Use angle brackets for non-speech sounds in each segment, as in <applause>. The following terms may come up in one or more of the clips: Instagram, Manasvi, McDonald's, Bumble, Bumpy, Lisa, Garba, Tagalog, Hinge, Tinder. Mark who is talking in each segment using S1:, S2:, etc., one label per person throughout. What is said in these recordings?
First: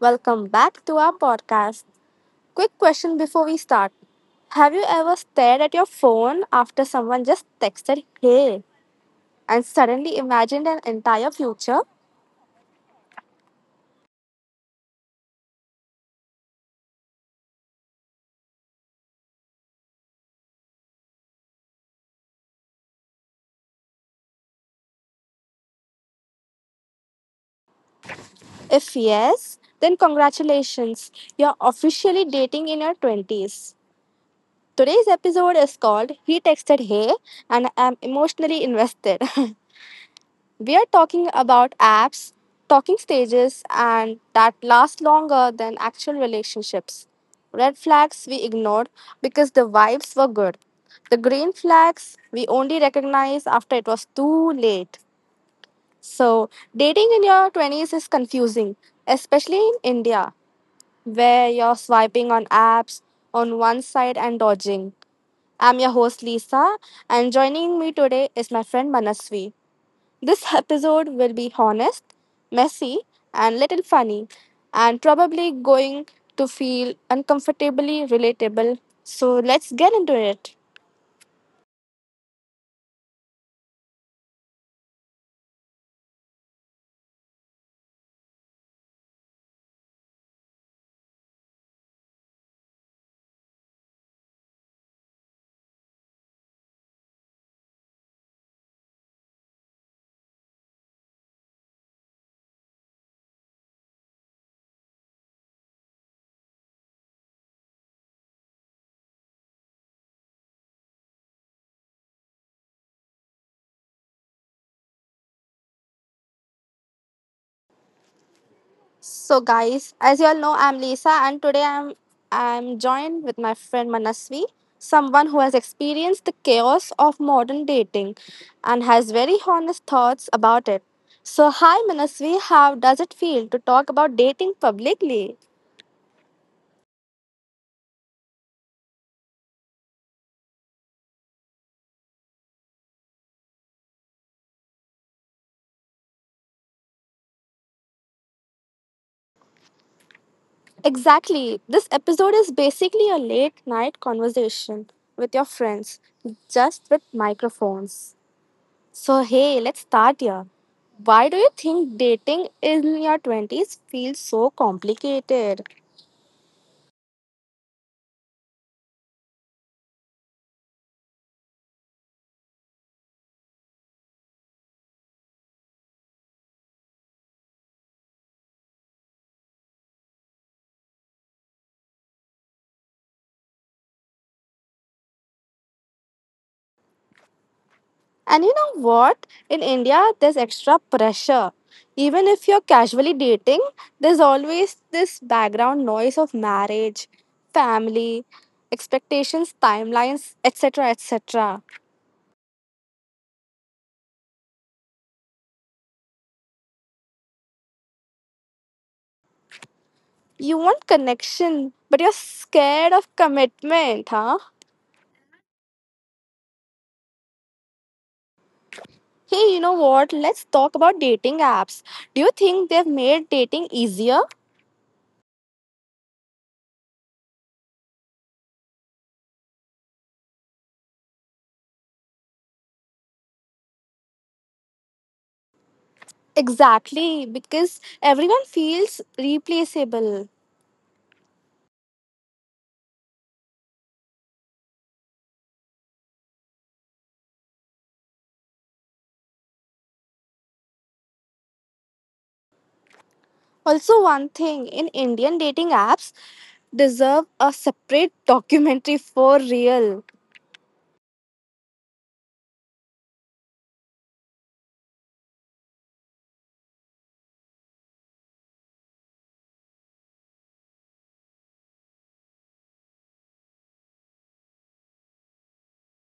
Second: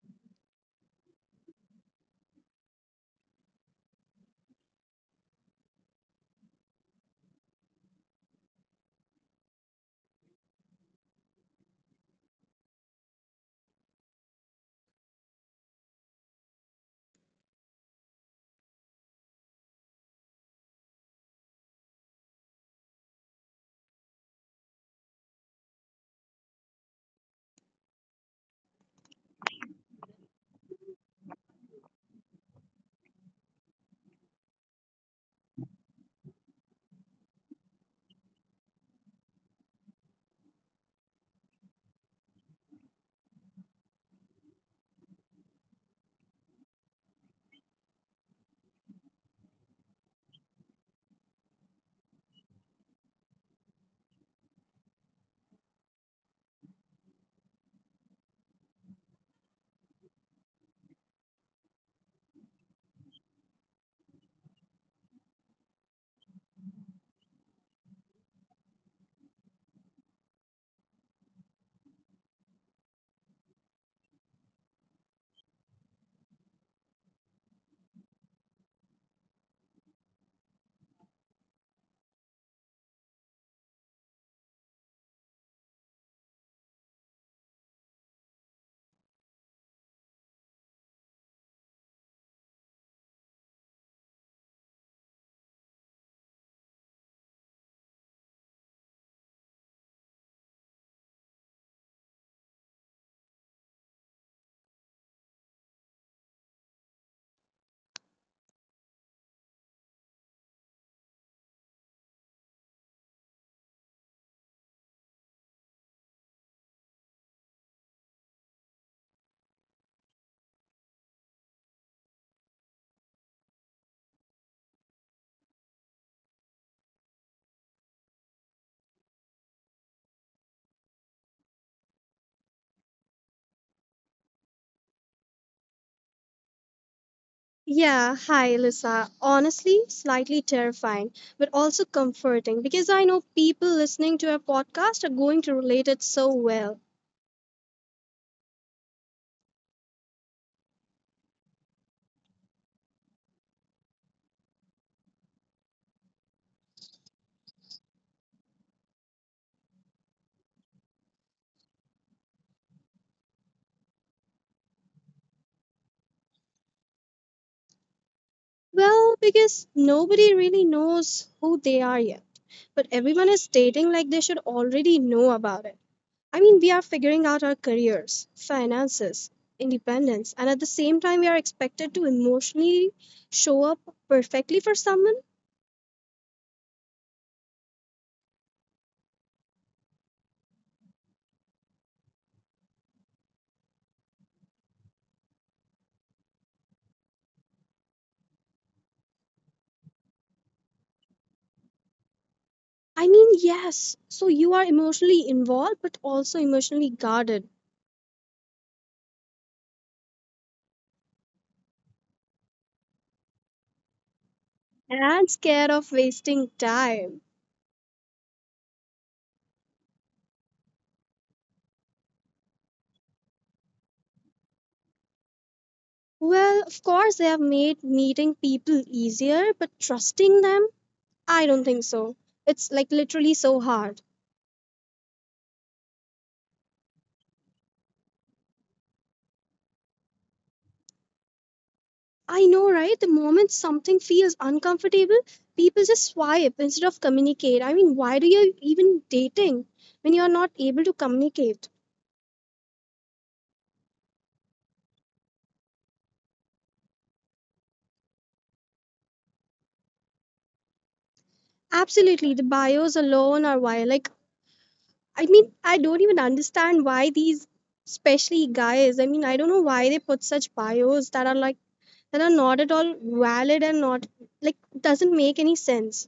S1: welcome back to our podcast. Quick question before we start. Have you ever stared at your phone after someone just texted hey and suddenly imagined an entire future? If yes, then congratulations, you're officially dating in your 20s. Today's episode is called He Texted Hey and I'm emotionally invested. <laughs> We are talking about apps, talking stages, and that last longer than actual relationships. Red flags we ignored because the vibes were good. The green flags we only recognize after it was too late. So, dating in your 20s is confusing, especially in India, where you're swiping on apps on one side and dodging. I'm your host Lisa, and joining me today is my friend Manasvi. This episode will be honest, messy, and little funny, and probably going to feel uncomfortably relatable. So let's get into it. So guys, as you all know, I'm Lisa, and today I'm joined with my friend Manasvi, someone who has experienced the chaos of modern dating and has very honest thoughts about it. So hi Manasvi, how does it feel to talk about dating publicly?
S2: Yeah, hi, Lisa. Honestly, slightly terrifying, but also comforting because I know people listening to our podcast are going to relate it so well.
S1: Exactly. This episode is basically a late night conversation with your friends, just with microphones. So, hey, let's start here. Why do you think dating in your 20s feels so complicated?
S2: Well, because nobody really knows who they are yet, but everyone is dating like they should already know about it. I mean, we are figuring out our careers, finances, independence, and at the same time, we are expected to emotionally show up perfectly for someone.
S1: And you know what? In India, there's extra pressure. Even if you're casually dating, there's always this background noise of marriage, family, expectations, timelines, etc. etc.
S2: I mean, yes. So you are emotionally involved, but also emotionally guarded
S1: You want connection, but you're scared of commitment, huh?
S2: and scared of wasting time.
S1: Hey, you know what? Let's talk about dating apps. Do you think they've made dating easier?
S2: Well, of course, they have made meeting people easier, but trusting them, I don't think so. It's like literally so hard.
S1: Exactly, because everyone feels replaceable.
S2: I know, right? The moment something feels uncomfortable, people just swipe instead of communicate. I mean, why do you even dating when you're not able to communicate?
S1: Also, one thing in Indian dating apps deserve a separate <laughs> documentary for real.
S2: Absolutely, the bios alone are why. Like, I mean, I don't even understand why these, especially guys, I mean, I don't know why they put such bios that are not at all valid and not, like, doesn't make any sense.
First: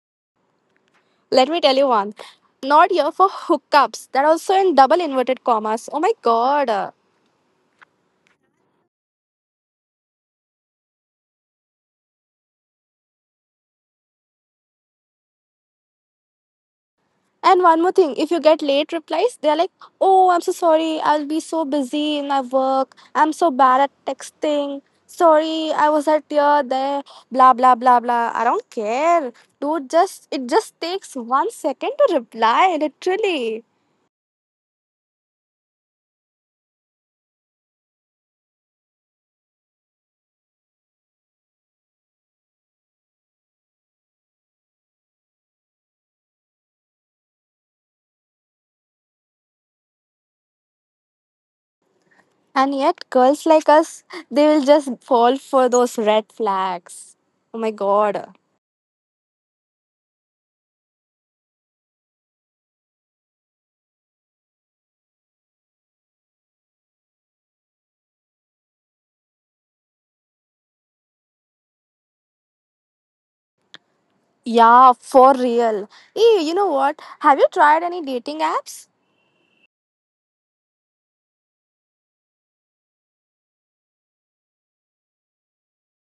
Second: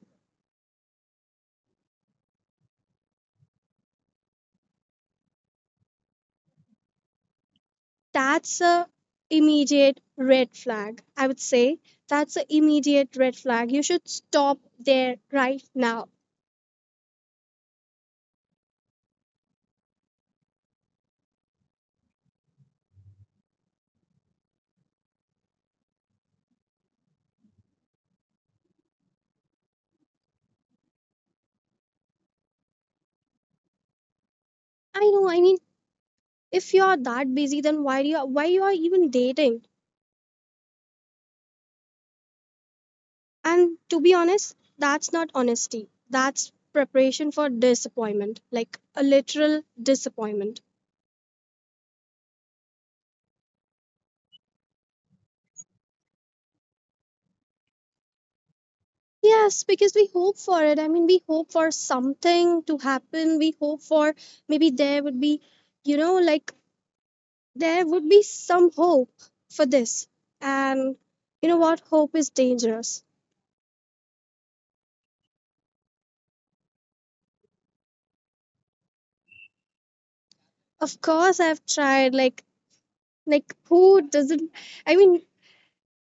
S1: Let me tell you one. Not here for hookups. That also in double inverted commas. Oh my god.
S2: That's a immediate red flag. I would say that's a immediate red flag. You should stop there right now.
S1: And one more thing, if you get late replies, they're like, oh, I'm so sorry. I'll be so busy in my work. I'm so bad at texting. Sorry, I was at here, there, blah, blah, blah, blah. I don't care. Dude, just, it just takes 1 second to reply, literally.
S2: I know, I mean, if you're that busy, then why you are even dating? And to be honest, that's not honesty. That's preparation for disappointment, like a literal disappointment.
S1: And yet, girls like us, they will just fall for those red flags. Oh my god.
S2: Yes, because we hope for it. I mean, we hope for something to happen. We hope for Maybe there would be, like there would be some hope for this. And you know what? Hope is dangerous.
S1: Yeah, for real. Hey, you know what? Have you tried any dating apps?
S2: Of course, I've tried, like who doesn't? I mean,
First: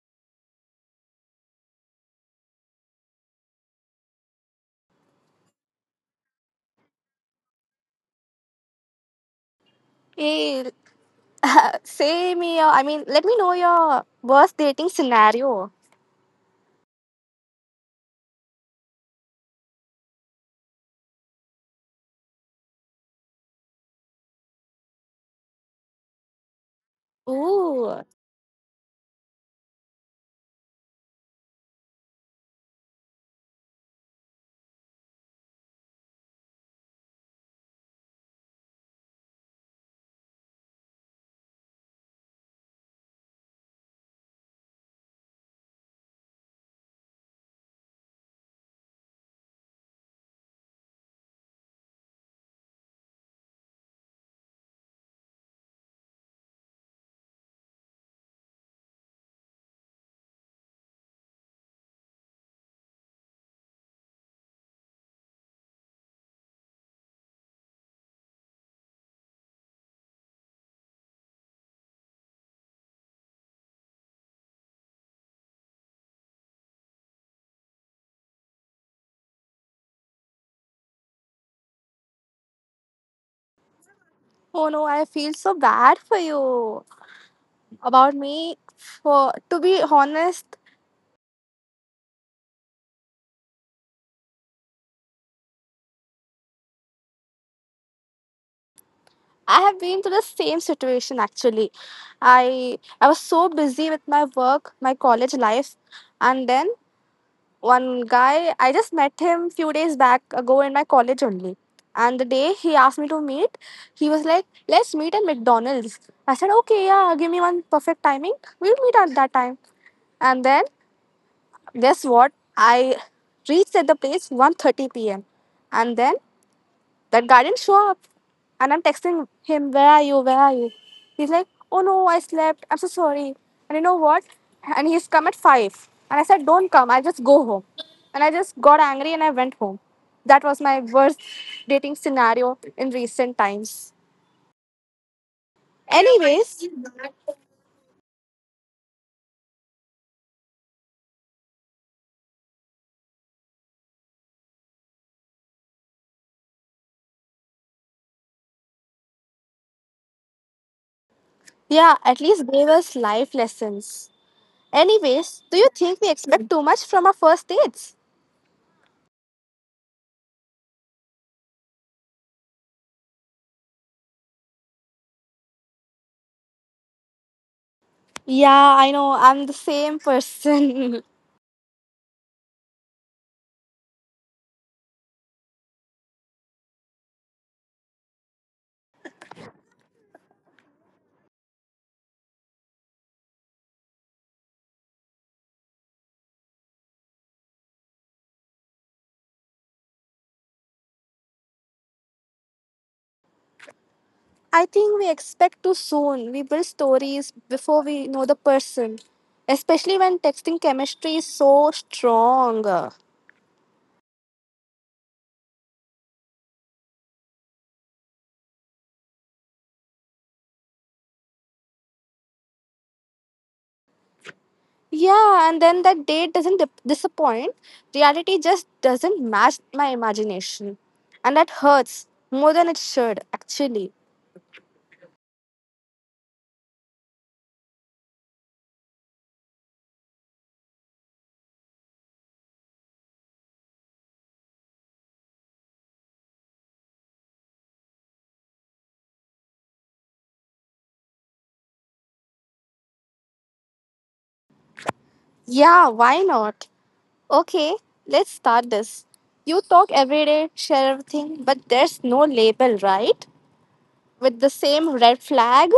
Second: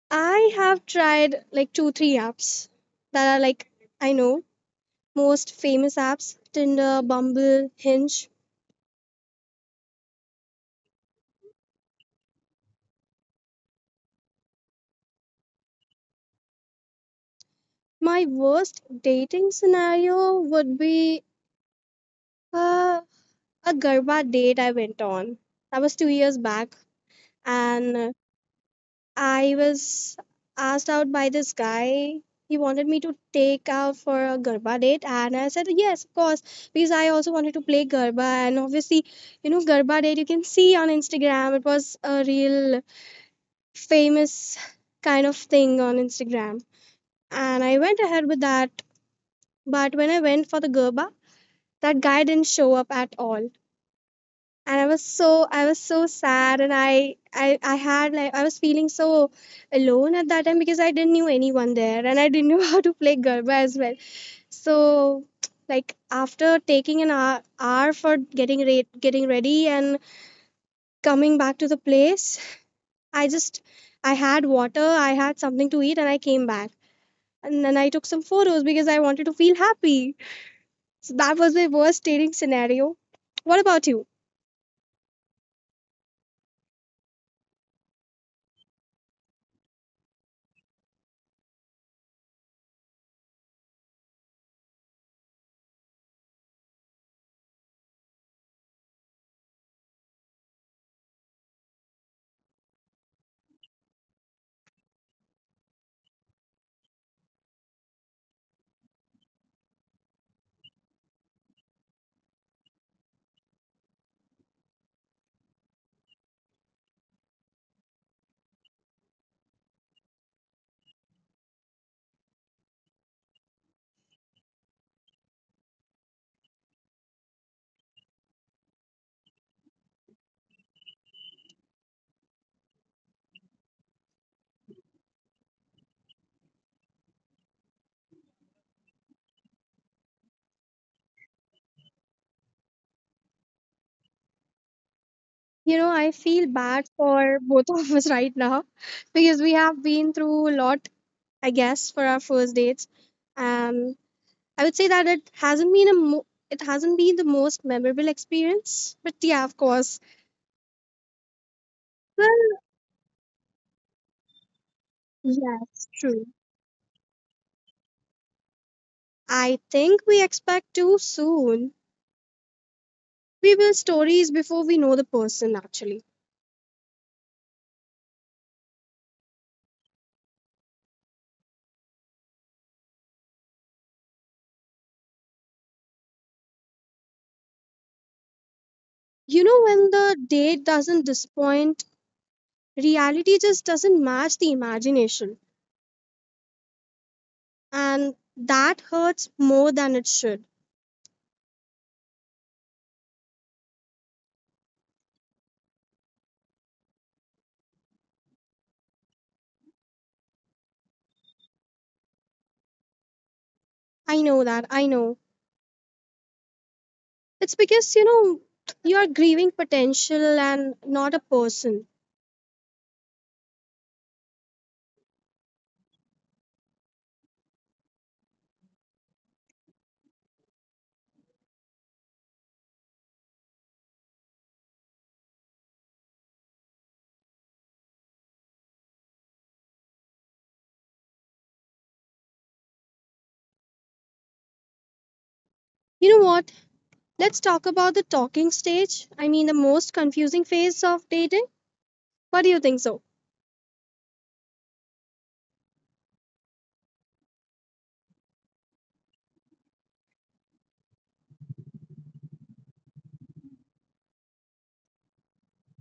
S2: I have tried like two, three apps that are like, I know, most famous apps: Tinder, Bumble, Hinge.
S1: Hey, <laughs> I mean, let me know your worst dating scenario.
S2: My worst dating scenario would be uh, a Garba date I went on. That was 2 years back, and
S1: Ooh.
S2: I was asked out by this guy. He wanted me to take out for a Garba date, and I said yes, of course, because I also wanted to play Garba. And obviously, you know, Garba date you can see on Instagram. It was a real famous kind of thing on Instagram. And I went ahead with that. But when I went for the Gerba, that guy didn't show up at all. And I was so sad, and I had like I was feeling so alone at that time because I didn't knew anyone there and I didn't <laughs> know how to play Gerba as well. So like after taking an hour for getting ready and coming back to the place, I just I had water, I had something to eat and I came back. And then I took some photos because I wanted to feel happy. So that was my worst dating scenario. What about you?
S1: Oh no, I feel so bad for you. About me, for to be honest, I have been to the same situation actually. I was so busy with my work, my college life, and then one guy, I just met him few days back ago in my college only. And the day he asked me to meet, he was like, let's meet at McDonald's. I said, okay, yeah, give me one perfect timing, we'll meet at that time. And then guess what? I reached at the place 1:30 p.m. And then that guy didn't show up. And I'm texting him, where are you? Where are you? He's like, oh no, I slept. I'm so sorry. And you know what? And he's come at 5. And I said, don't come. I'll just go home. And I just got angry and I went home. That was my worst dating scenario in recent times.
S2: You know, I feel
S1: Anyways,
S2: bad for both of us <laughs> right now because we have been through a lot, I guess, for our first dates. Um, I would say that it hasn't been the most memorable experience, but yeah, of course.
S1: yeah, at least
S2: Well,
S1: gave us life lessons. Anyways, do you
S2: yes,
S1: think we
S2: true.
S1: expect too much from our first dates?
S2: I think we expect too soon. We build stories before we know the person actually.
S1: Yeah, I know. I'm the same person. <laughs>
S2: You know, when the date doesn't disappoint. Reality just doesn't match the imagination, and that hurts more than it should.
S1: I think we expect too soon. We build stories before we know the person, especially when texting chemistry is so strong.
S2: I know that, I know. It's because, you know, you're grieving potential and not a person.
S1: Yeah, and then that date doesn't disappoint. Reality just doesn't match my imagination. And that hurts more than it should, actually.
S2: You know what? Let's talk about the talking stage. I mean, the most confusing phase of dating. What do you think so?
S1: Yeah, why not? Okay, let's start this. You talk every day, share everything, but there's no label, right? With the same red flag?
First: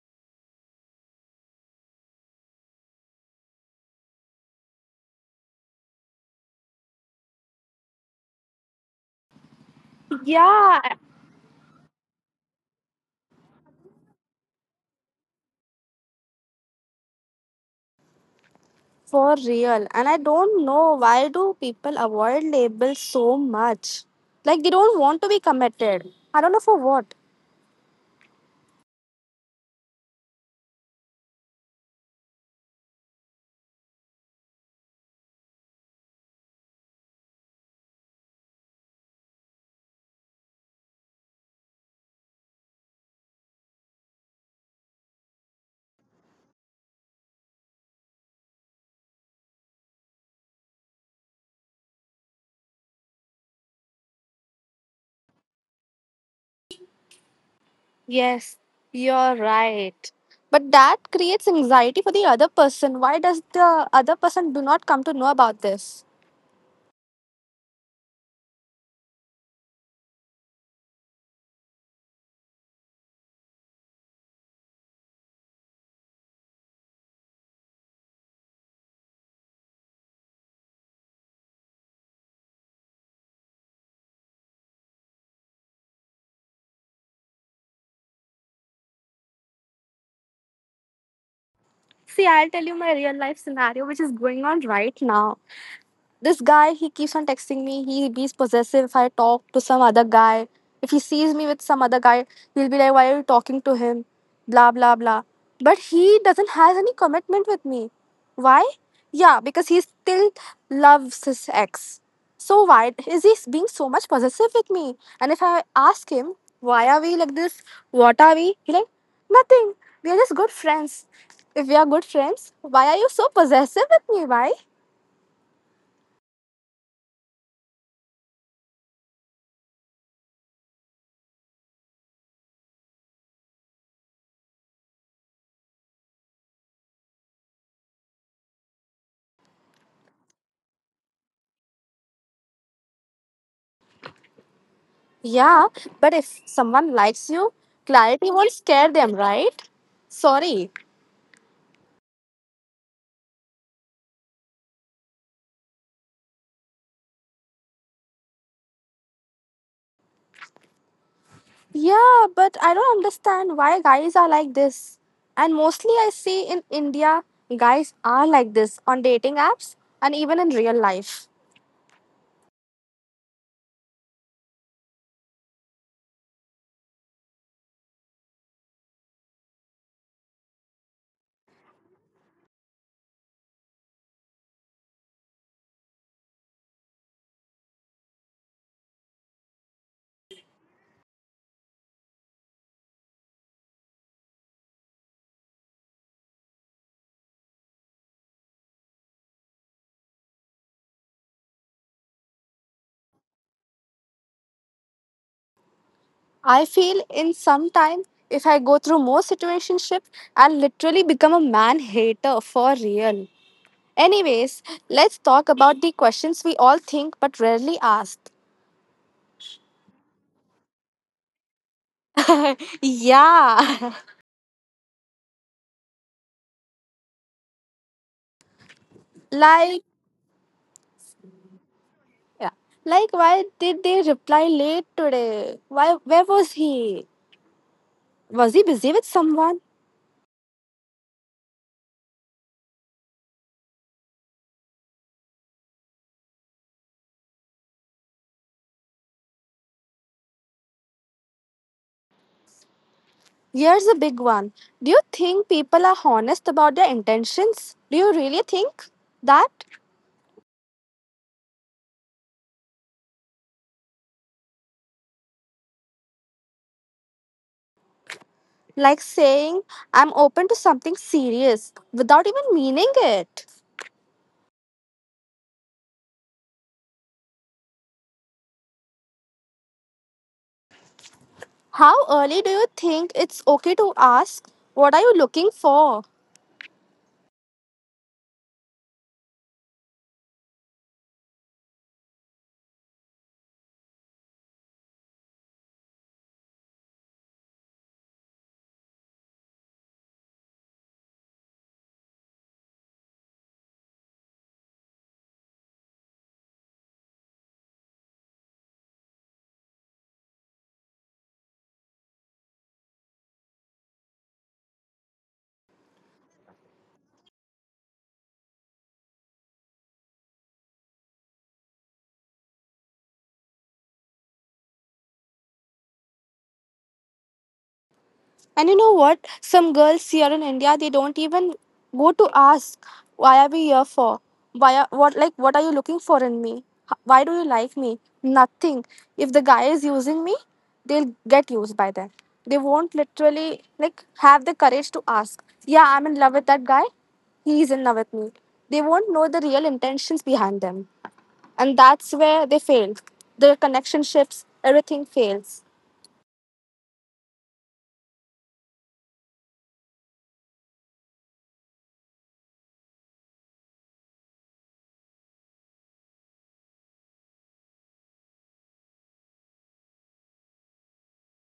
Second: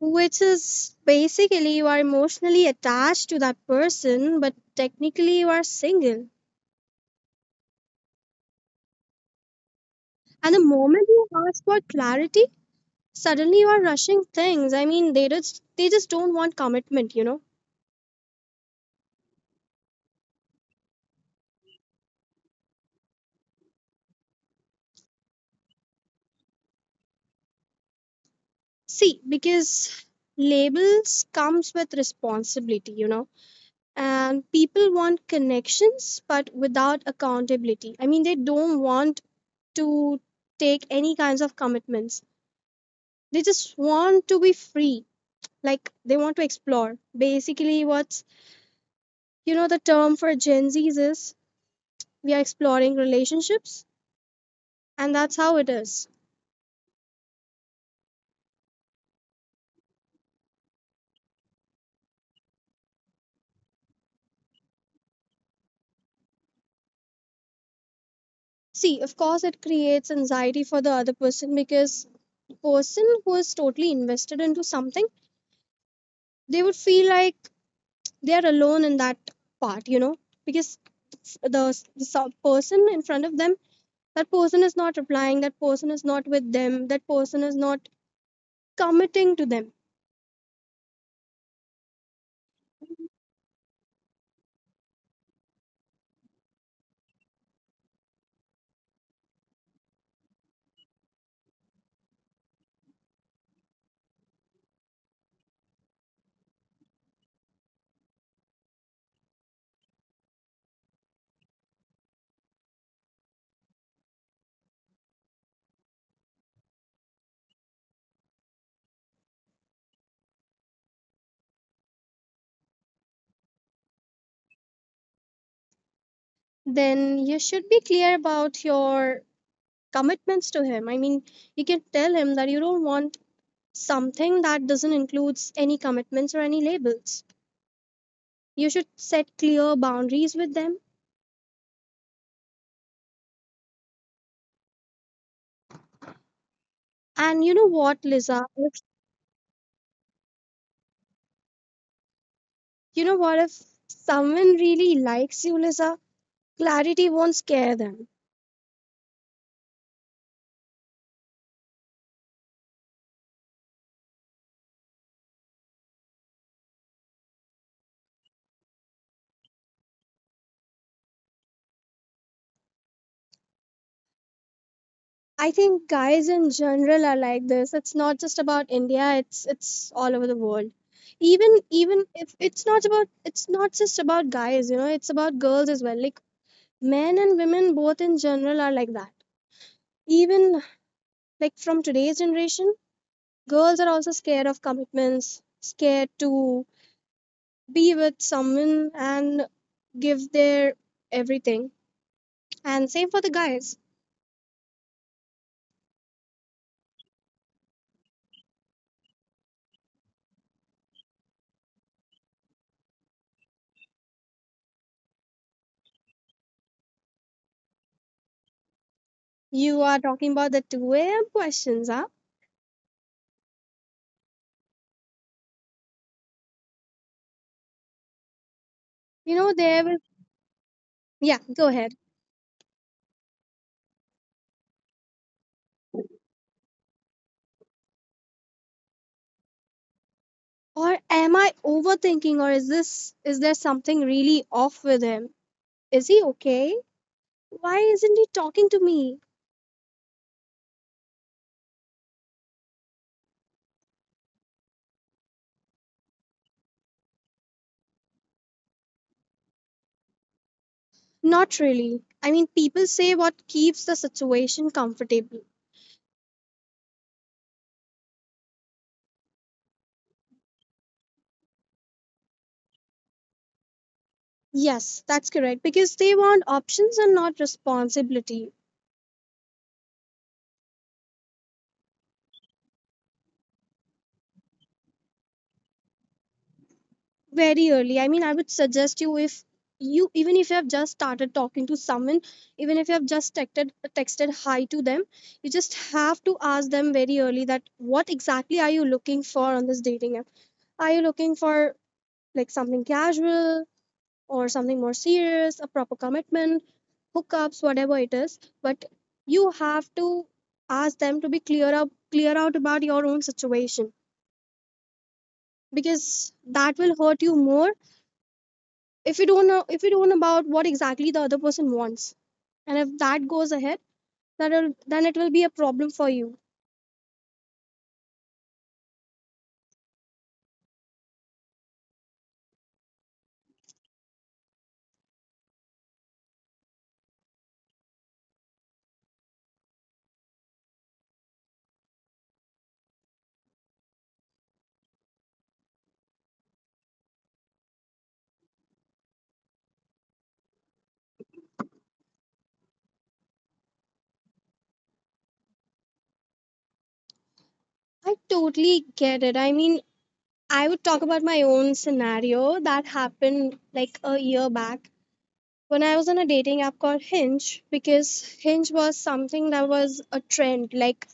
S2: Which is basically you are emotionally attached to that person, but technically you are single. And the
S1: Yeah,
S2: moment you ask for clarity, suddenly you are rushing things. I mean, they just don't want commitment.
S1: for real. And I don't know why do people avoid labels so much? Like they don't want to be committed. I don't know for what.
S2: See, because labels comes with responsibility. And people want connections but without accountability. I mean, they don't want to take any kinds of commitments. They just want to be free, like they want to explore basically what's, the term for Gen Z's is, we are exploring relationships, and that's how it is.
S1: Yes, you're right. But that creates anxiety for the other person. Why does the other person do not come to know about this?
S2: See, of course it creates anxiety for the other person, because person who is totally invested into something, they would feel like they are alone in that part. Because the person in front of them, that person is not replying, that person is not with them, that person is not committing to them.
S1: See, I'll tell you my real life scenario which is going on right now. This guy, he keeps on texting me, he be possessive if I talk to some other guy. If he sees me with some other guy, he'll be like, why are you talking to him, blah blah blah. But he doesn't has any commitment with me. Why? Yeah, because he still loves his ex. So why is he being so much possessive with me? And if I ask him, why are we like this, what are we, he like, nothing, we are just good friends. If we are good friends, why are you so possessive with me? Why?
S2: Then you should be clear about your commitments to him. I mean, you can tell him that you don't want something that doesn't includes any commitments or any labels. You should set clear boundaries with them.
S1: Yeah, but if someone likes you,
S2: And you know
S1: clarity
S2: what,
S1: won't
S2: Liza?
S1: scare them,
S2: If,
S1: right? Sorry.
S2: You know what? If someone really likes you, Liza, clarity won't scare them.
S1: Yeah, but I don't understand why guys are like this. And mostly I see in India, guys are like this on dating apps and even in real life.
S2: I think guys in general are like this. It's not just about India, it's all over the world. Even even if it's not just about guys, you know, it's about girls as well. Like men and women both in general are like that. Even like from today's generation, girls are also scared of commitments, scared to be with someone and give their everything. And same for the guys.
S1: I feel in some time, if I go through more situationships, I'll literally become a man hater for real. Anyways, let's talk about the questions we all think but rarely asked.
S2: You are talking about the 2 a.m. questions, huh?
S1: <laughs> Yeah. <laughs>
S2: You know,
S1: Like.
S2: yeah, go ahead.
S1: Yeah. Like, why did they reply late today? Why? Where was he? Was he busy with someone?
S2: Or am I overthinking, or is there something really off with him? Is he okay? Why isn't he talking to me?
S1: Here's a big one. Do you think people are honest about their intentions? Do you really think that?
S2: Not really. I mean, people say what keeps the situation comfortable.
S1: Like saying, I'm open to something serious without even meaning it.
S2: Yes, that's correct because they want options and not responsibility.
S1: How early do you think it's okay to ask, what are you looking for?
S2: Very early. I mean, I would suggest you, if you even if you have just started talking to someone, even if you have just texted hi to them, you just have to ask them very early that what exactly are you looking for on this dating app. Are you looking for like something casual, or something more serious, a proper commitment, hookups, whatever it is, but you have to ask them, to be clear out about your own situation, because that will hurt you more if you don't know about what exactly the other person wants. And if that goes ahead, that will then it will be a problem for you.
S1: And you know what? Some girls here in India, they don't even go to ask, why are we here for? What, like what are you looking for in me? Why do you like me? Nothing. If the guy is using me, they'll get used by them. They won't literally like have the courage to ask. Yeah, I'm in love with that guy. He's in love with me. They won't know the real intentions behind them, and that's where they failed. Their connectionships, everything fails.
S2: I totally get it. I mean, I would talk about my own scenario that happened like a year back, when I was on a dating app called Hinge, because Hinge was something that was a trend, like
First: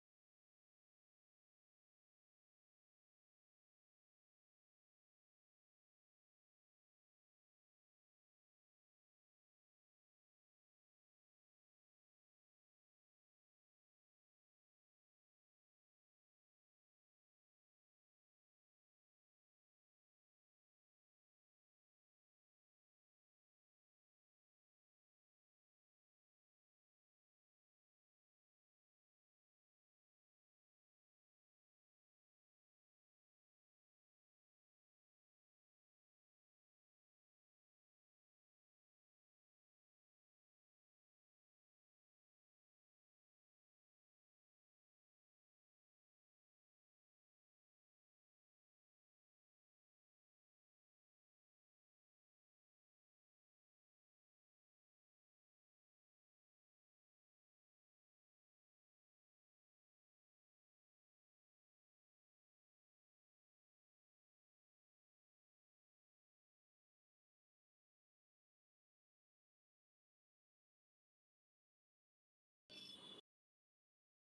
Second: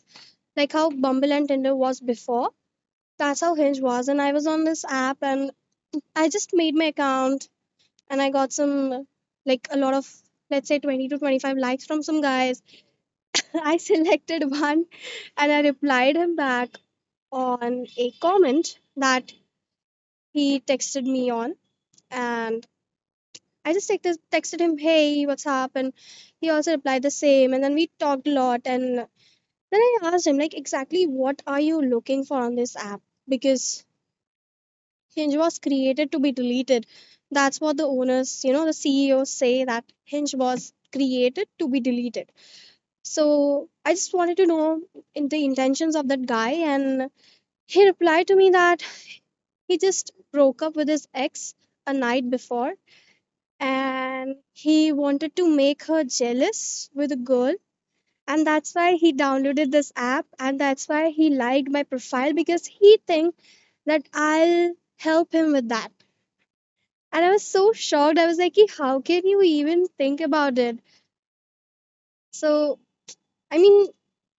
S2: like how Bumble and Tinder was before. That's how Hinge was, and I was on this app, and I just made my account, and I got some like a lot of, let's say, 20 to 25 likes from some guys. <laughs> I selected one and I replied him back on a comment that he texted me on, and I just texted him, hey, what's up? And he also replied the same. And then we talked a lot. And then I asked him, like, exactly what are you looking for on this app? Because Hinge was created to be deleted. That's what the owners, you know, the CEOs say, that Hinge was created to be deleted. So I just wanted to know in the intentions of that guy, and he replied to me that he just broke up with his ex a night before, and he wanted to make her jealous with a girl, and that's why he downloaded this app, and that's why he liked my profile because he think that I'll help him with that. And I was so shocked. I was like, "Ki, how can you even think about it?" So, I mean,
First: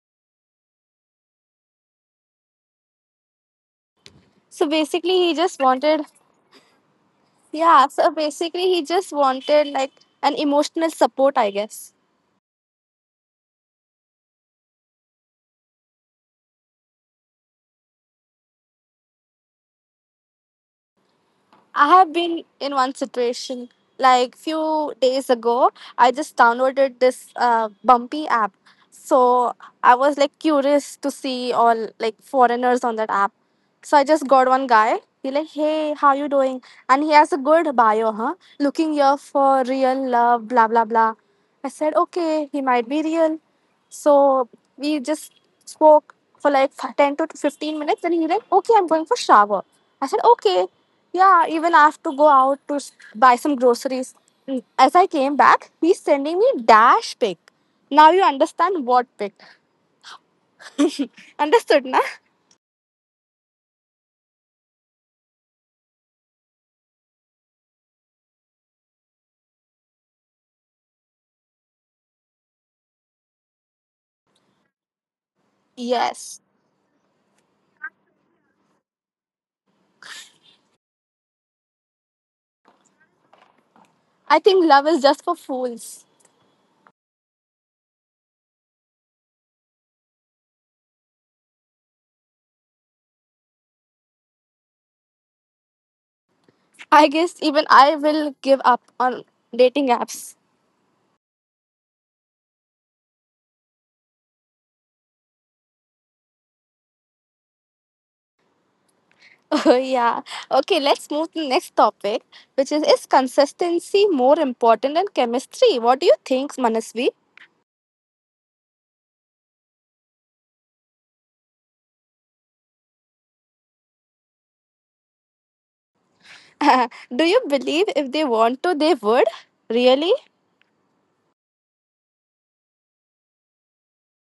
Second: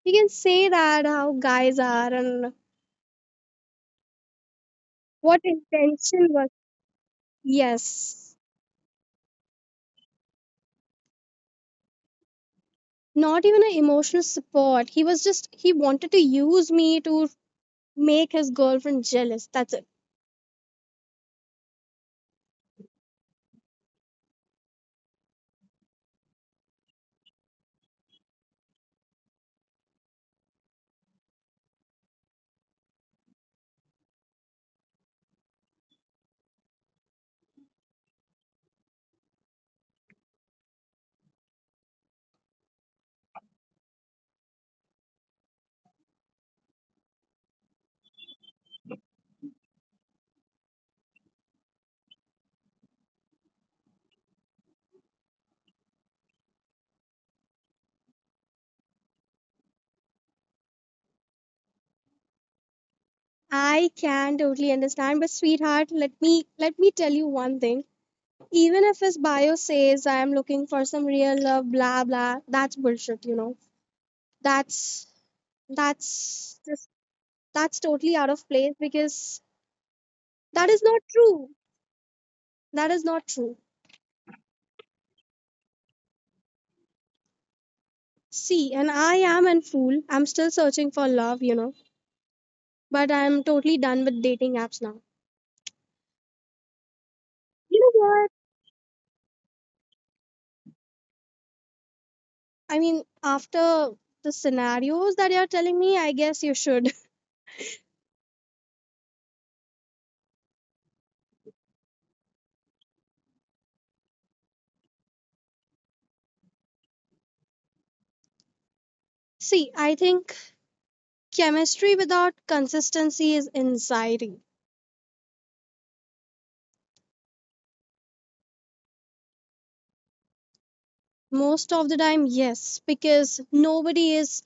S2: you can say that how guys are and
S1: So basically, he
S2: what
S1: just wanted.
S2: intention was.
S1: Yeah, so
S2: Yes,
S1: basically he just wanted like an emotional support, I guess.
S2: not even an emotional support. He wanted to use me to make his girlfriend jealous. That's it.
S1: I have been in one situation like few days ago. I just downloaded this Bumpy app. So I was like curious to see all like foreigners on that app. So I just got one guy. He like, hey, how you doing? And he has a good bio, huh? Looking here for real love, blah blah blah. I said, okay, he might be real. So we just spoke for like 10 to 15 minutes. And he's like, okay, I'm going for shower. I said, okay. Yeah, even I have to go out to buy some groceries. As I came back, he's sending me dash pic. Now you understand what pic. Understood, na?
S2: I can totally understand, but sweetheart, let me tell you one thing. Even if his bio says I am looking for some real love, blah blah, that's bullshit, you know. That's
S1: Yes.
S2: that's just That's totally out of place because that is not true. That is not true.
S1: I think love is just for fools.
S2: See, and I am an fool. I'm still searching for love, you know, but I'm totally done with dating apps now.
S1: I guess
S2: You
S1: even
S2: know
S1: I
S2: what?
S1: will give up on dating apps.
S2: I mean, after the scenarios that you're telling me, I guess you should.
S1: <laughs> Oh, yeah. Okay, let's move to the next topic, which is consistency more important than chemistry? What do you think, Manasvi?
S2: <laughs> See, I think chemistry without consistency is anxiety.
S1: <laughs> Do you believe if they want to, they would? Really?
S2: Most of the time, yes, because nobody is,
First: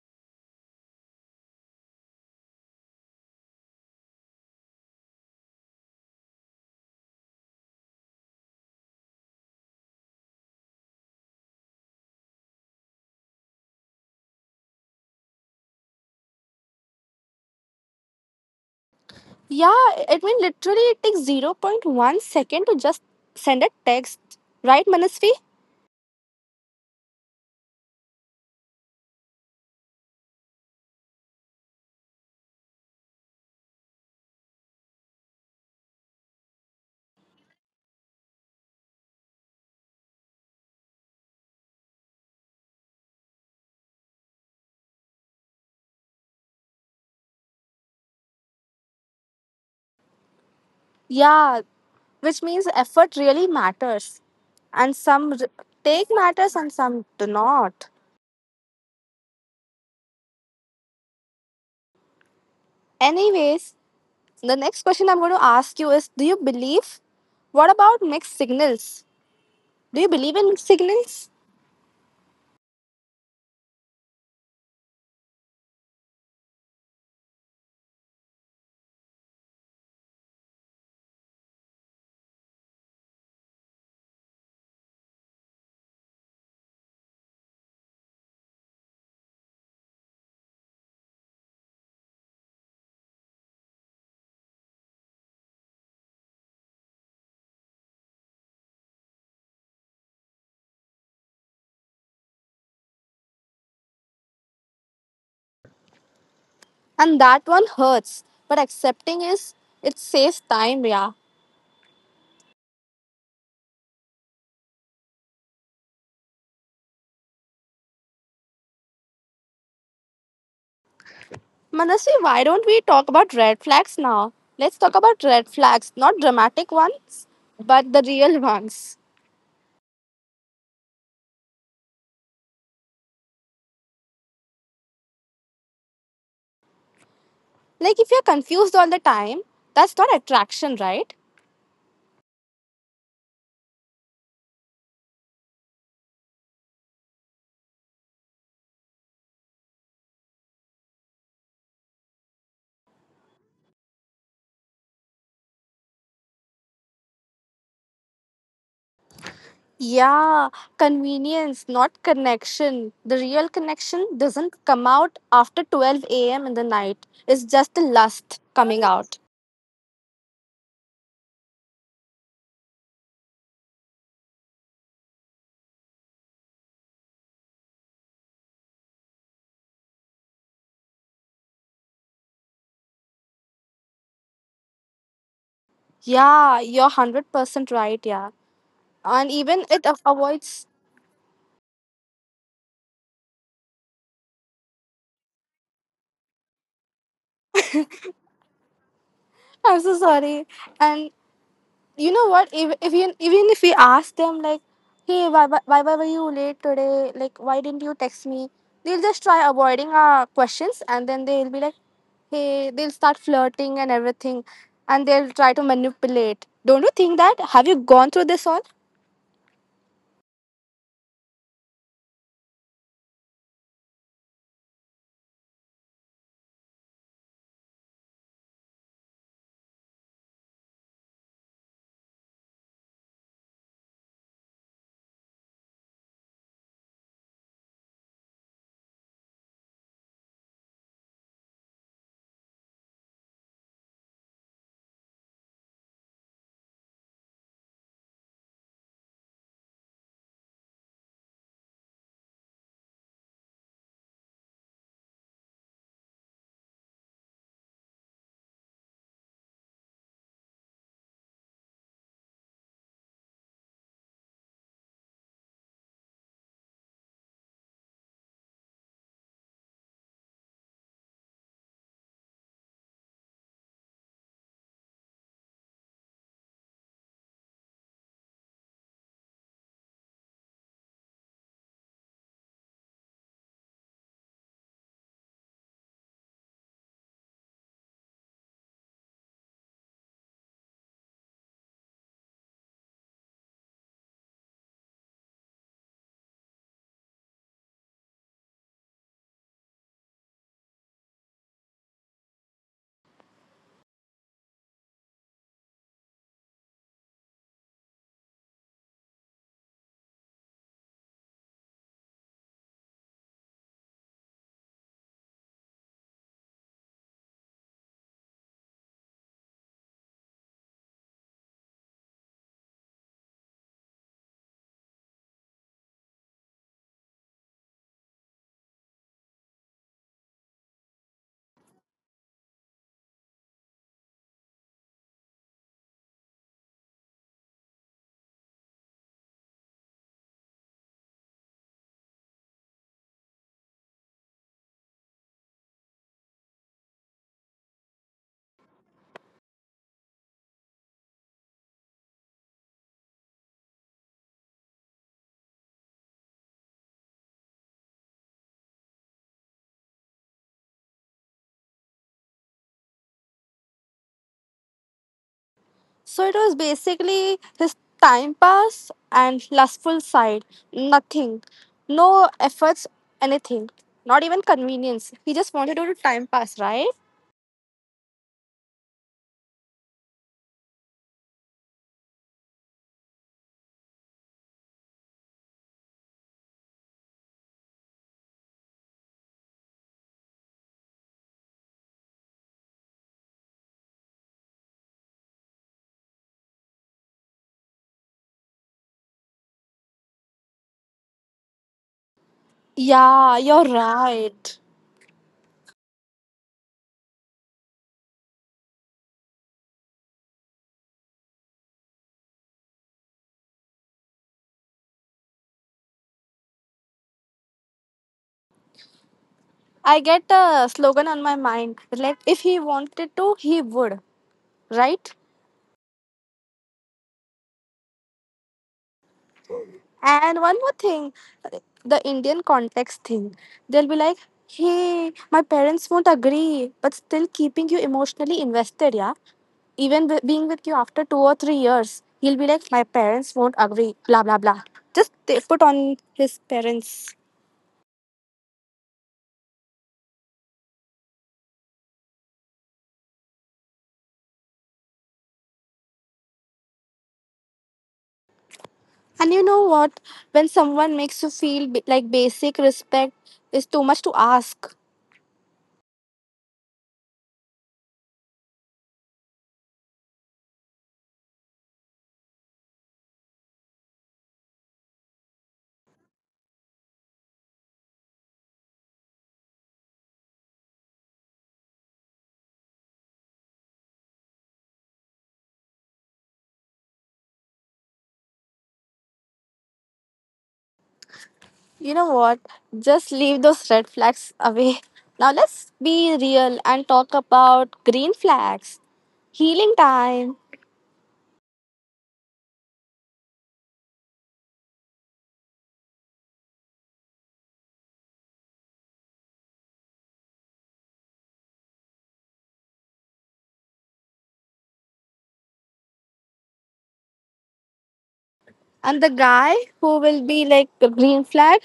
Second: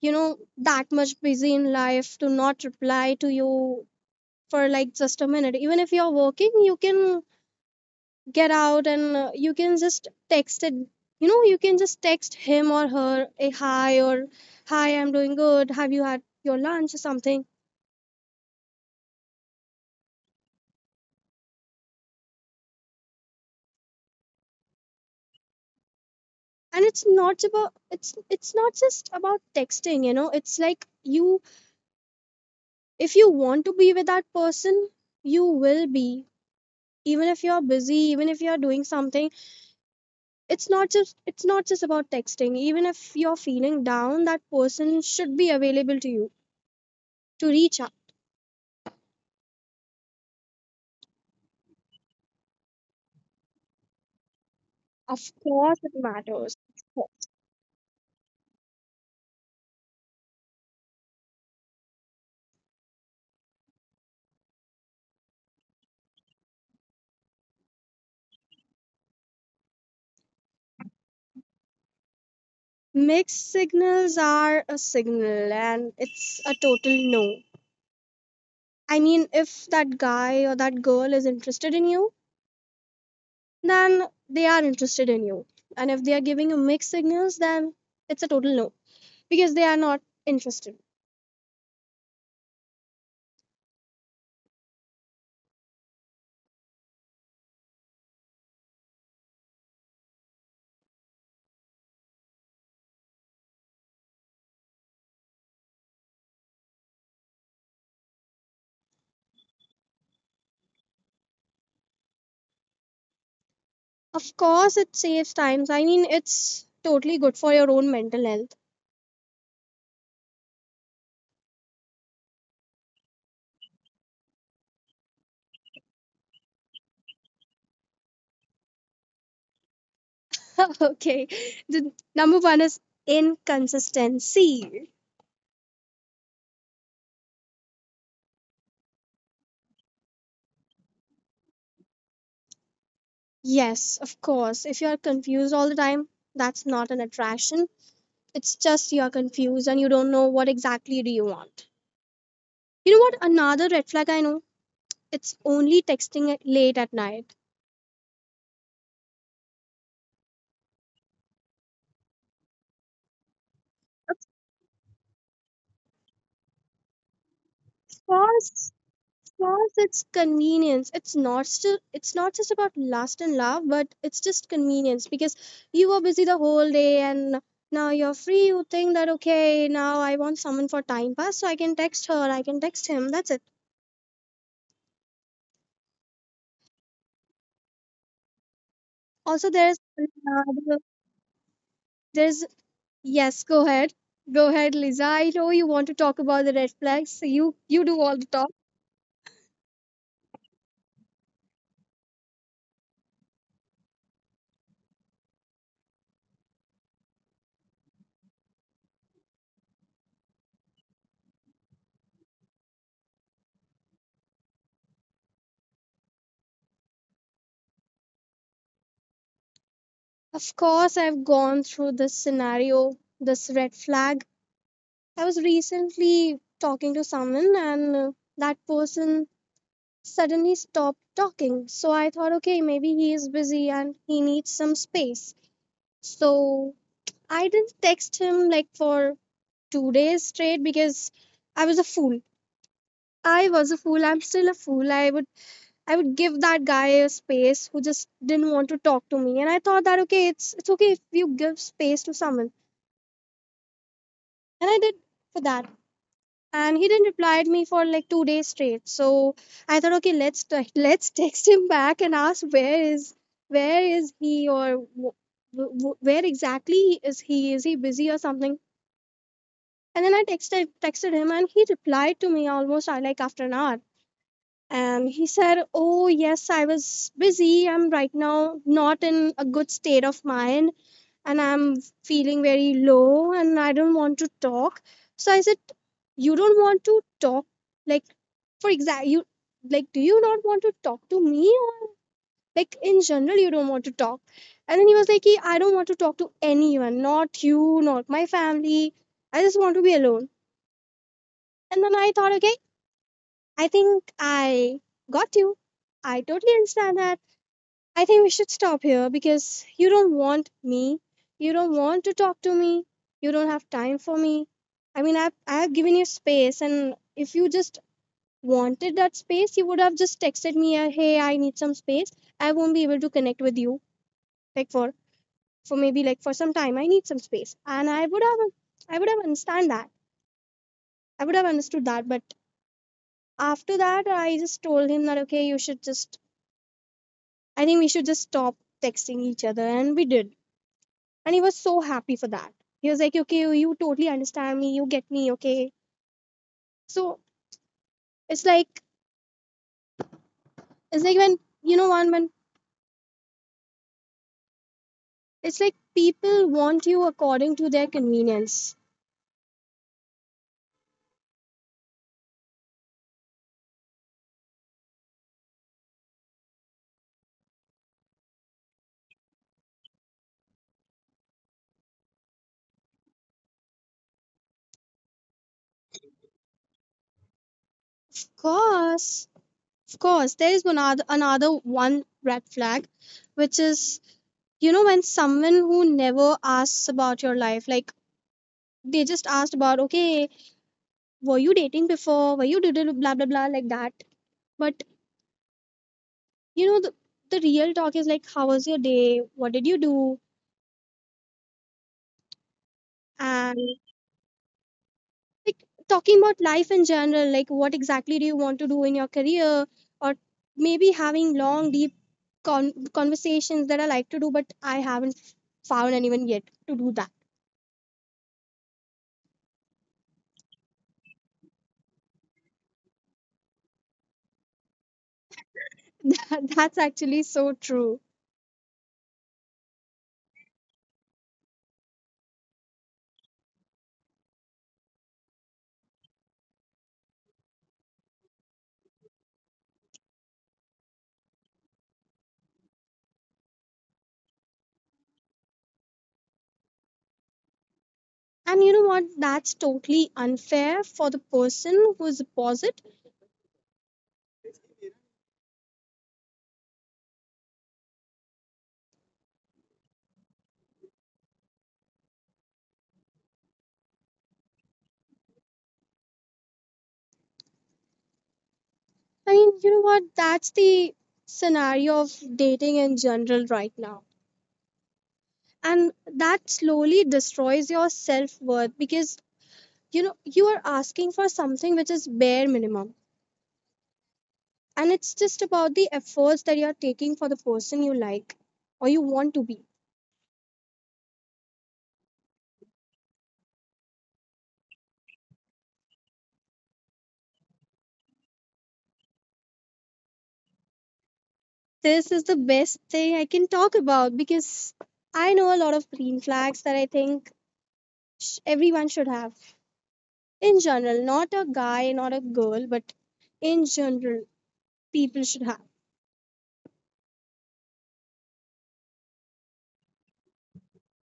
S2: that much busy in life to not reply to you for like just a minute. Even if you're working, you can get out, and you can just text it. You can just text him or her a hi, or hi, I'm doing good, have you had your lunch or something.
S1: Yeah, I mean, literally, it takes zero point 0.1 second to just send a text, right, Manasvi?
S2: And it's not just about texting, it's like, you if you want to be with that person, you will be. Even if you're busy, even if you're doing something, it's not just about texting. Even if you're feeling down, that person should be available to you to reach out.
S1: Yeah, which means effort really matters. And
S2: Of
S1: some
S2: course it
S1: take matters
S2: matters.
S1: and some do not. Anyways, the next question I'm going to ask you is, do you believe? What about mixed signals? Do you believe in mixed signals?
S2: Mixed signals are a signal, and it's a total no. I mean, if that guy or that girl is interested in you, then they are interested in you. And if they are giving you mixed signals, then it's a total no, because they are not interested.
S1: And that one hurts, but accepting is it saves time, yeah.
S2: Of course it saves times. I mean, it's totally good for your own mental health.
S1: Manasvi, why don't we talk about red flags now? Let's talk about red flags, not dramatic ones, but the real <laughs> ones.
S2: <laughs> Okay, the number one is inconsistency.
S1: Like if you're confused all the time, that's not attraction, right?
S2: Yes, of course. If you're confused all the time, that's not an attraction. It's just you're confused and you don't know what exactly do you want. You know what? Another red flag I know. It's only texting at late at night.
S1: Yeah, convenience, not connection. The real connection
S2: Of
S1: doesn't come out after 12 a.m. in the night. It's just the lust coming
S2: course,
S1: out.
S2: of course, it's convenience. It's not still. It's not just about lust and love, but it's just convenience, because you were busy the whole day, and now you're free. You think that, okay, now I want someone for time pass, so I can text her, I can text him. That's it.
S1: Yeah, you're 100% right. Yeah. And
S2: Also,
S1: even
S2: there's
S1: it avoids.
S2: There's yes, go ahead. Go ahead, Lisa. I know you want to talk about the red flags. So you do all the talk.
S1: I'm so sorry. And you know what, if you, even if we ask them like, hey, why were you late today, like why didn't you text me, they'll just try avoiding our questions and then they'll be like, hey, they'll start flirting and everything and they'll try to manipulate. Don't you think that? Have you gone through this all?
S2: Of course, I've gone through this scenario, this red flag. I was recently talking to someone, and that person suddenly stopped talking. So I thought, okay, maybe he is busy and he needs some space. So I didn't text him like for 2 days straight, because I was a fool. I was a fool. I'm still a fool. I would give that guy a space who just didn't want to talk to me. And I thought that, okay, it's okay if you give space to someone. And I did for that. And he didn't reply to me for like 2 days straight. So I thought, okay, <laughs> let's text him back and ask where is he or w- w- where exactly is he? Is he busy or something? And then I texted him, and he replied to me almost like after an hour. And he said, oh yes, I was busy, I'm right now not in a good state of mind, and I'm feeling very low and I don't want to talk. So I said, you don't want to talk, like, for example, you, like, do you not want to talk to me, or like in general you don't want to talk? And then he was like, "Ki, I don't want to talk to anyone, not you, not my family, I just want to be alone." And then I thought, okay, I think I got you, I totally understand that. I think we should stop here, because you don't want me. You don't want to talk to me. You don't have time for me. I mean, I've given you space, and if you just wanted that space, you would have just texted me, hey, I need some space. I won't be able to connect with you, like, for maybe like for some time. I need some space. And I would have understand that. I would have understood that. But after that, I just told him that, okay, I think we should just stop texting each other. And we did. And he was so happy for that. He was like, okay, you totally understand me. You get me. Okay. So it's like, it's like when, you know, when it's like people want you according to their convenience.
S1: So it was basically his time pass and lustful side, nothing, no efforts, anything, not even convenience, he just wanted to do time pass, right?
S2: Of course. Of course. There is one other, another one red flag, which is, you know, when someone who never asks about your life, like they just asked about, okay, were you dating before? Were you did Blah, blah, blah, like that. But, you know, the, the real talk is like, how was your day, what did you do?
S1: Yeah, you're
S2: And
S1: right.
S2: like, talking about life in general, like what exactly do you want to do in your career? Or maybe having long deep conversations that I like to do, but I haven't found anyone yet to do that.
S1: I get a slogan on my mind. Like, if he wanted to, he would, right?
S2: <laughs> That's actually so true.
S1: And one more thing, the Indian context thing. They'll be like, hey, my parents won't agree, but still keeping you emotionally invested, yeah? Even with, being with you after 2 or 3 years, he'll be like, my parents won't agree, blah, blah, blah. Just they put on his parents.
S2: And you know what, that's totally unfair for the person who's opposite.
S1: And you know what? When someone makes you feel like basic respect is too much to ask,
S2: I mean, you know what, that's the scenario of dating in general right now. And that slowly destroys your self-worth, because you know you are asking for something which is bare minimum, and it's just about the efforts that you are taking for the person you like or you want to be.
S1: you know what? Just leave those red flags away. <laughs> Now let's be real and talk about green flags, healing time.
S2: This is the best thing I can talk about, because I know a lot of green flags that I think everyone should have. In general, not a guy, not a girl, but in general, people should have.
S1: And the guy who will be like a green flag,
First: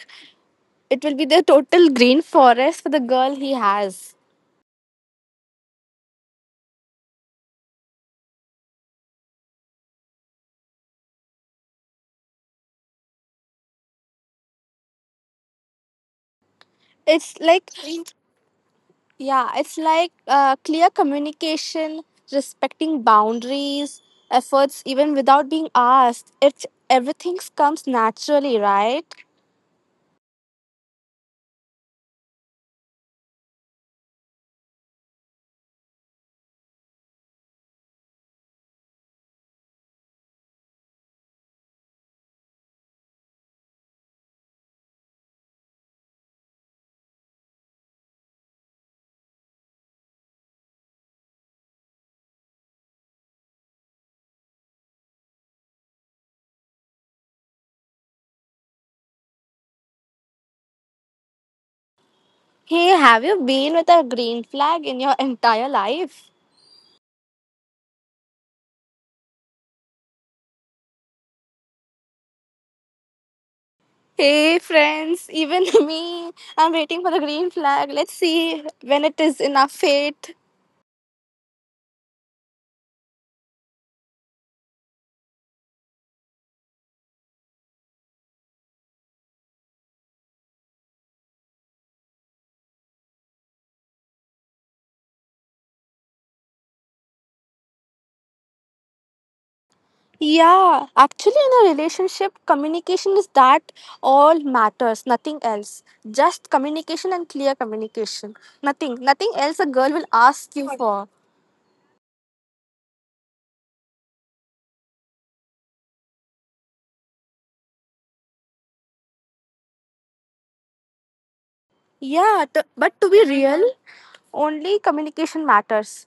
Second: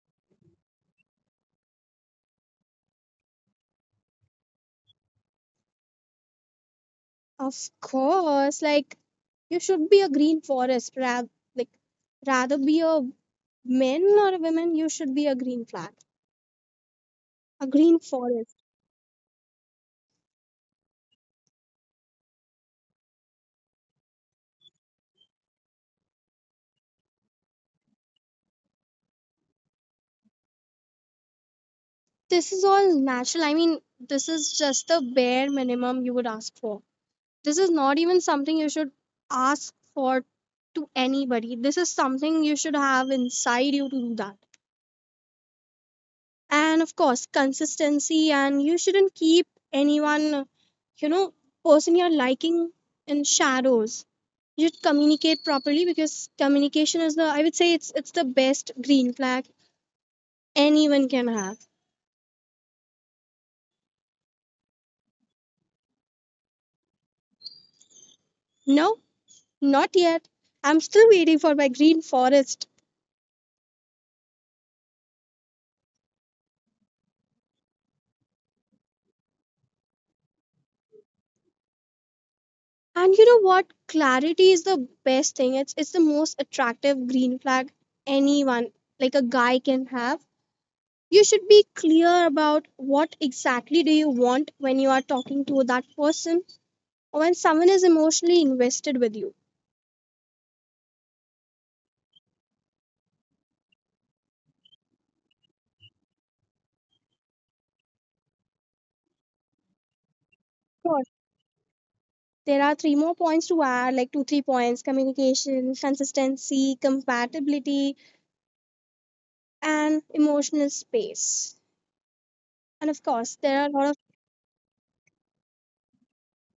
S1: it will be the total green forest for the girl he has.
S2: Of course, like, you should be a green forest. Rather, like, rather be a men or a women, you should be a green flag.
S1: It's
S2: A
S1: like
S2: green forest.
S1: yeah, it's like clear communication, respecting boundaries, efforts even without being asked. It everything comes naturally, right?
S2: This is all natural. I mean, this is just the bare minimum you would ask for. This is not even something you should ask for to anybody. This is something you should have inside you to do that. And of course, consistency, and you shouldn't keep anyone, you know, person you're liking, in shadows. You should communicate properly, because communication is the, I would say, it's the best green flag anyone can have.
S1: Hey, have you been with a green flag in your entire life?
S2: No, not yet. I'm still waiting for my green forest.
S1: Hey, friends, even <laughs> me, I'm waiting for the green flag. Let's see when it is in our fate.
S2: And you know what? Clarity is the best thing. It's the most attractive green flag anyone, like a guy, can have. You should be clear about what exactly do you want when you are talking to that person, or when someone is emotionally invested with you.
S1: Yeah, actually, in a relationship, communication is that all matters, nothing else. Just communication and clear communication. Nothing else a girl will
S2: Sure.
S1: ask you for.
S2: There are three more points to add, like two, three points: communication, consistency, compatibility, and emotional space. And
S1: Yeah,
S2: of course,
S1: but
S2: there
S1: to
S2: are a
S1: be
S2: lot.
S1: real, only communication matters.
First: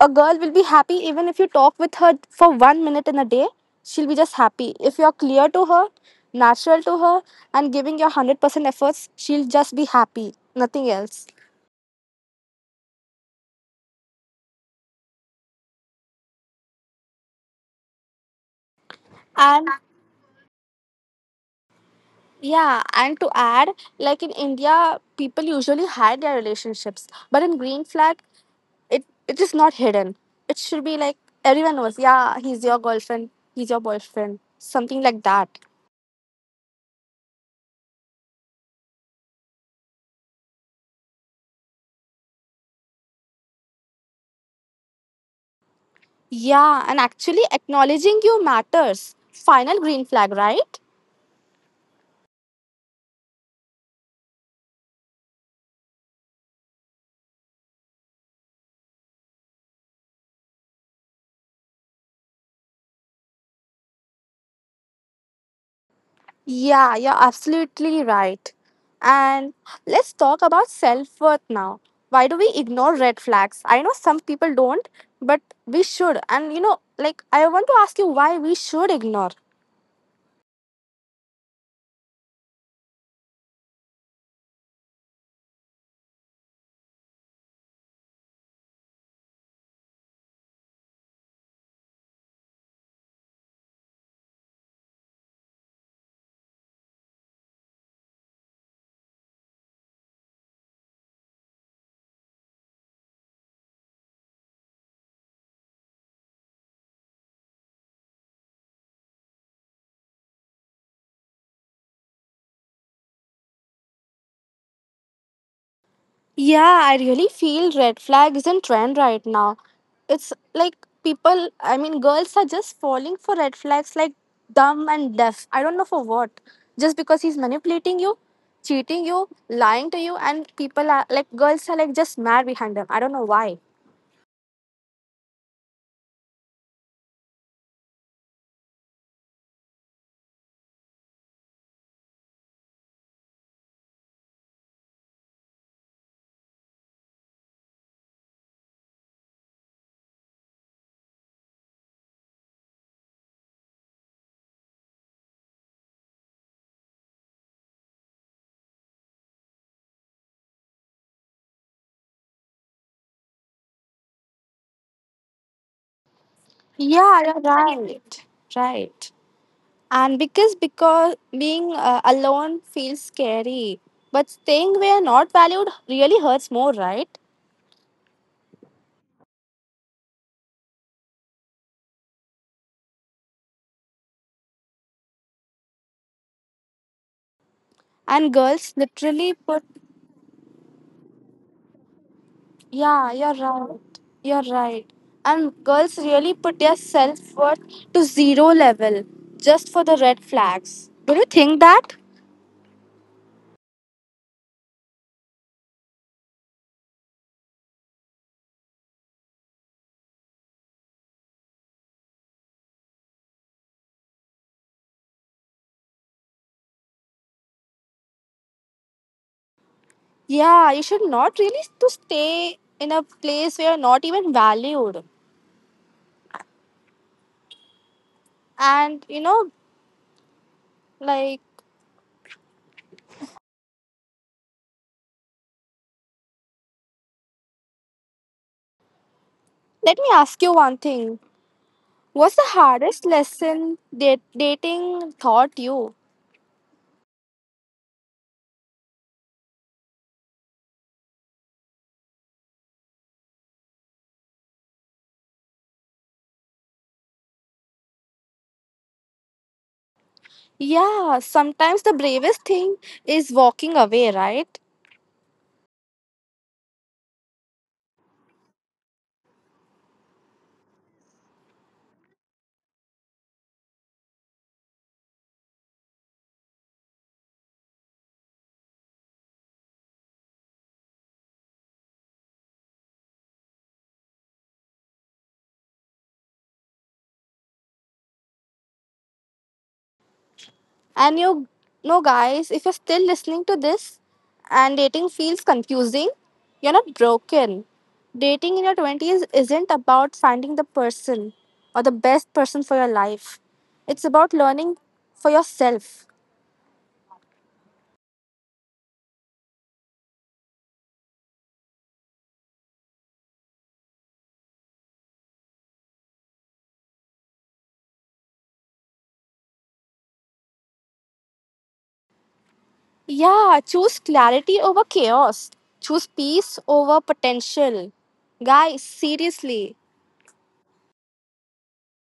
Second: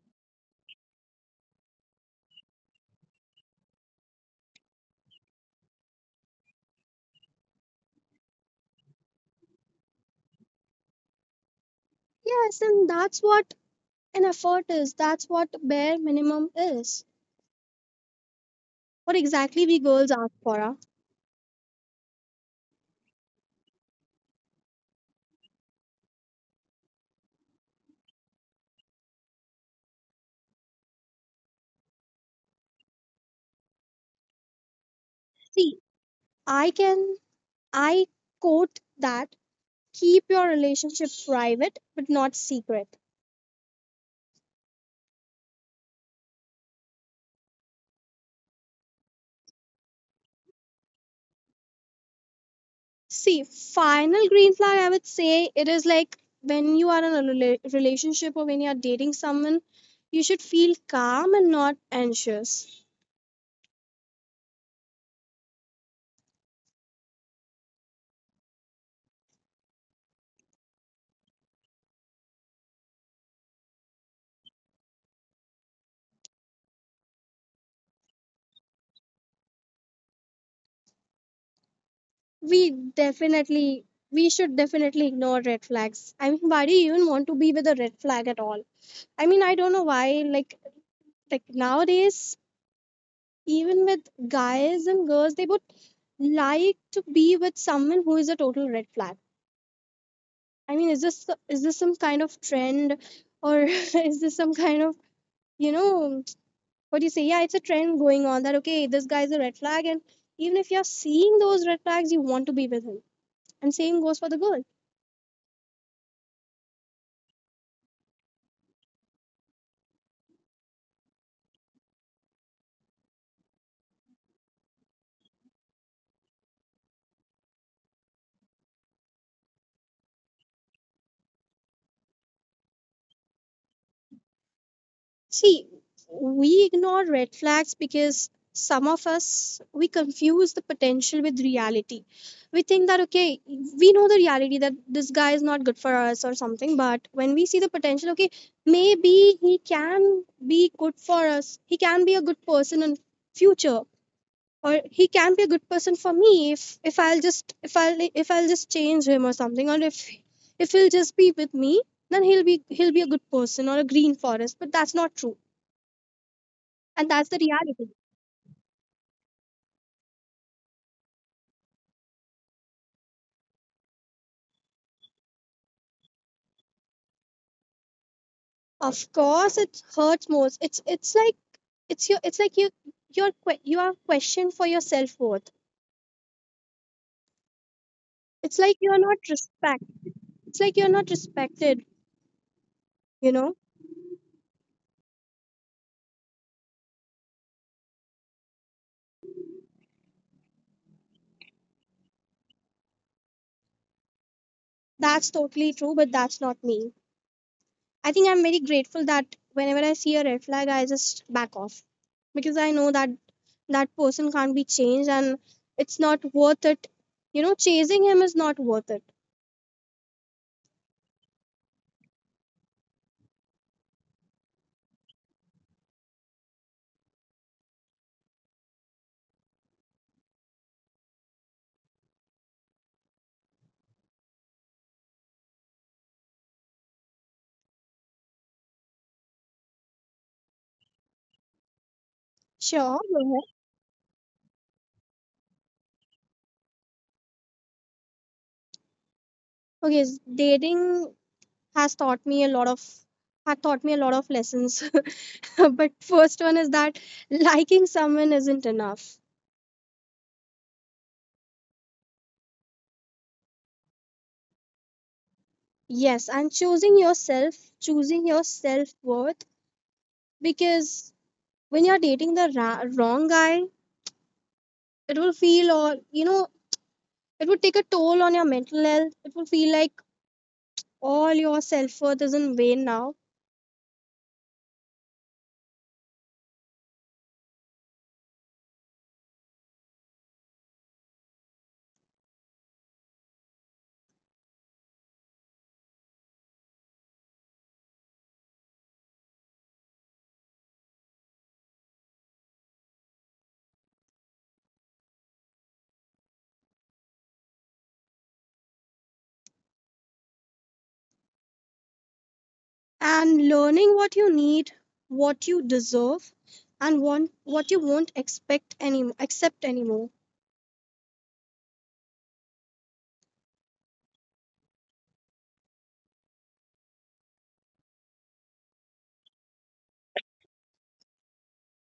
S1: A girl will be happy even if you talk with her for 1 minute in a day, she'll be just happy. If you're clear to her, natural to her, and giving your 100% efforts, she'll just be happy, nothing else.
S2: Yes, and that's what an effort is. That's what bare minimum is. What exactly
S1: And
S2: we girls ask for. Ah?
S1: yeah, and to add, like in India, people usually hide their relationships, but in Green Flag, it is not hidden. It should be like everyone knows. Yeah, he's your girlfriend. He's your boyfriend. Something like that.
S2: See, I can, I quote that, keep your relationship private but not secret.
S1: Yeah, and actually acknowledging you matters. Final green flag, right?
S2: See, final green flag, I would say it is like when you are in a relationship, or when you are dating someone, you should feel calm and not anxious.
S1: Yeah, you're absolutely right. And let's talk about self worth now. Why do we ignore red flags? I know some people don't, but we should. And you know, like, I want to ask you why we should ignore.
S2: We definitely, we should definitely ignore red flags. I mean, why do you even want to be with a red flag at all? I mean, I don't know why. Like nowadays, even with guys and girls, they would like to be with someone who is a total red flag. I mean, is this some kind of trend, or <laughs> is this some kind of, you know, what do you say? Yeah, it's a trend going on that, okay, this guy is a red flag, and even if you're seeing those red flags, you want to be with him. And same goes for the girl.
S1: Yeah, I really feel red flag is in trend right now. It's like people, I mean, girls are just falling for red flags like dumb and deaf. I don't know for what. Just because he's manipulating you, cheating you, lying to you, and people are like, girls are like just mad behind them. I don't know why.
S2: See, we ignore red flags because some of us we confuse the potential with reality. We think that, okay, we know the reality that this guy is not good for us or something, but when we see the potential, okay, maybe he can be good for us. He can be a good person in future, or he can be a good person for me if I'll just change him or something, or if he'll just be with me, then he'll be a good person or a green forest, but that's not true. And
S1: Yeah,
S2: that's the
S1: you're
S2: reality.
S1: right. Right. And because being alone feels scary, but staying where not valued really hurts more, right?
S2: Of course it hurts most. It's like, it's like you, you are questioned for your self-worth.
S1: And
S2: it's like
S1: girls
S2: you're not
S1: literally put
S2: respect it's like you're not respected,
S1: yeah,
S2: you
S1: you're
S2: know.
S1: right. You're right. And girls really put their self worth to zero level just for the red flags. Do you think that?
S2: That's totally true, but that's not me. I think I'm very grateful that whenever I see a red flag, I just back off, because I know that that person can't be changed, and it's not worth it. You know, chasing him is not worth it.
S1: Yeah, you should not really to stay in a place where you're not even valued. And you know, like, let me ask you one thing. What's the
S2: Sure,
S1: hardest
S2: go ahead.
S1: lesson that dating taught you?
S2: Dating has taught me a lot of had taught me a lot of lessons. <laughs> But first one is that liking someone isn't enough.
S1: Yeah, sometimes the bravest thing is walking away, right?
S2: Yes, and choosing yourself, choosing your self worth, because when you're dating the wrong guy, it will feel all, you know. It would take a toll on your mental health. It will feel like all your self worth is in vain now.
S1: And you know, guys, if you're still listening to this and dating feels confusing, you're not broken. Dating in your 20s isn't about finding the person or the best person for your life, it's about learning for yourself.
S2: And learning what you need, what you deserve, and want what you won't expect any accept anymore.
S1: Yeah, choose clarity over chaos, choose peace over potential. Guys, seriously. <laughs>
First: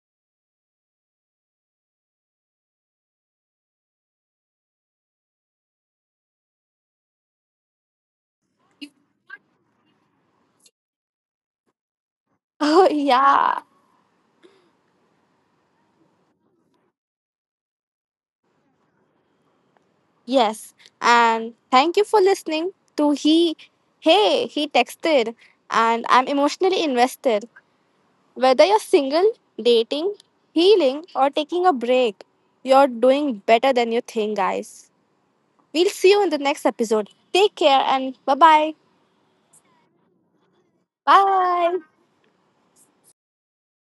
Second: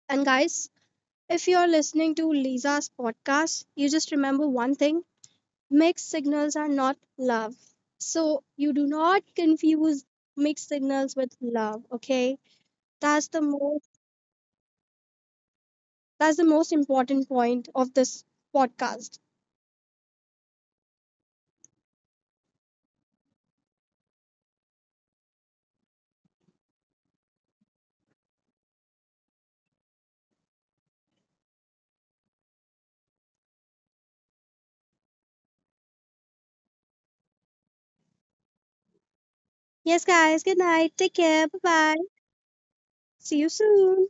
S2: And guys, if you're listening to Lisa's podcast, you just remember one thing: mixed signals are not love. So you do not confuse mixed signals with love, okay?
S1: Oh,
S2: That's the
S1: yeah.
S2: most that's the most important point of this podcast.
S1: Yes, and thank you for listening to He Hey He Texted and I'm emotionally invested. Whether you're single, dating, healing or taking a break, you're doing better than you think, guys. We'll see you in the next episode. Take care and bye-bye.
S2: Yes guys, good night. Take care. Bye-bye.
S1: Bye.
S2: See you soon.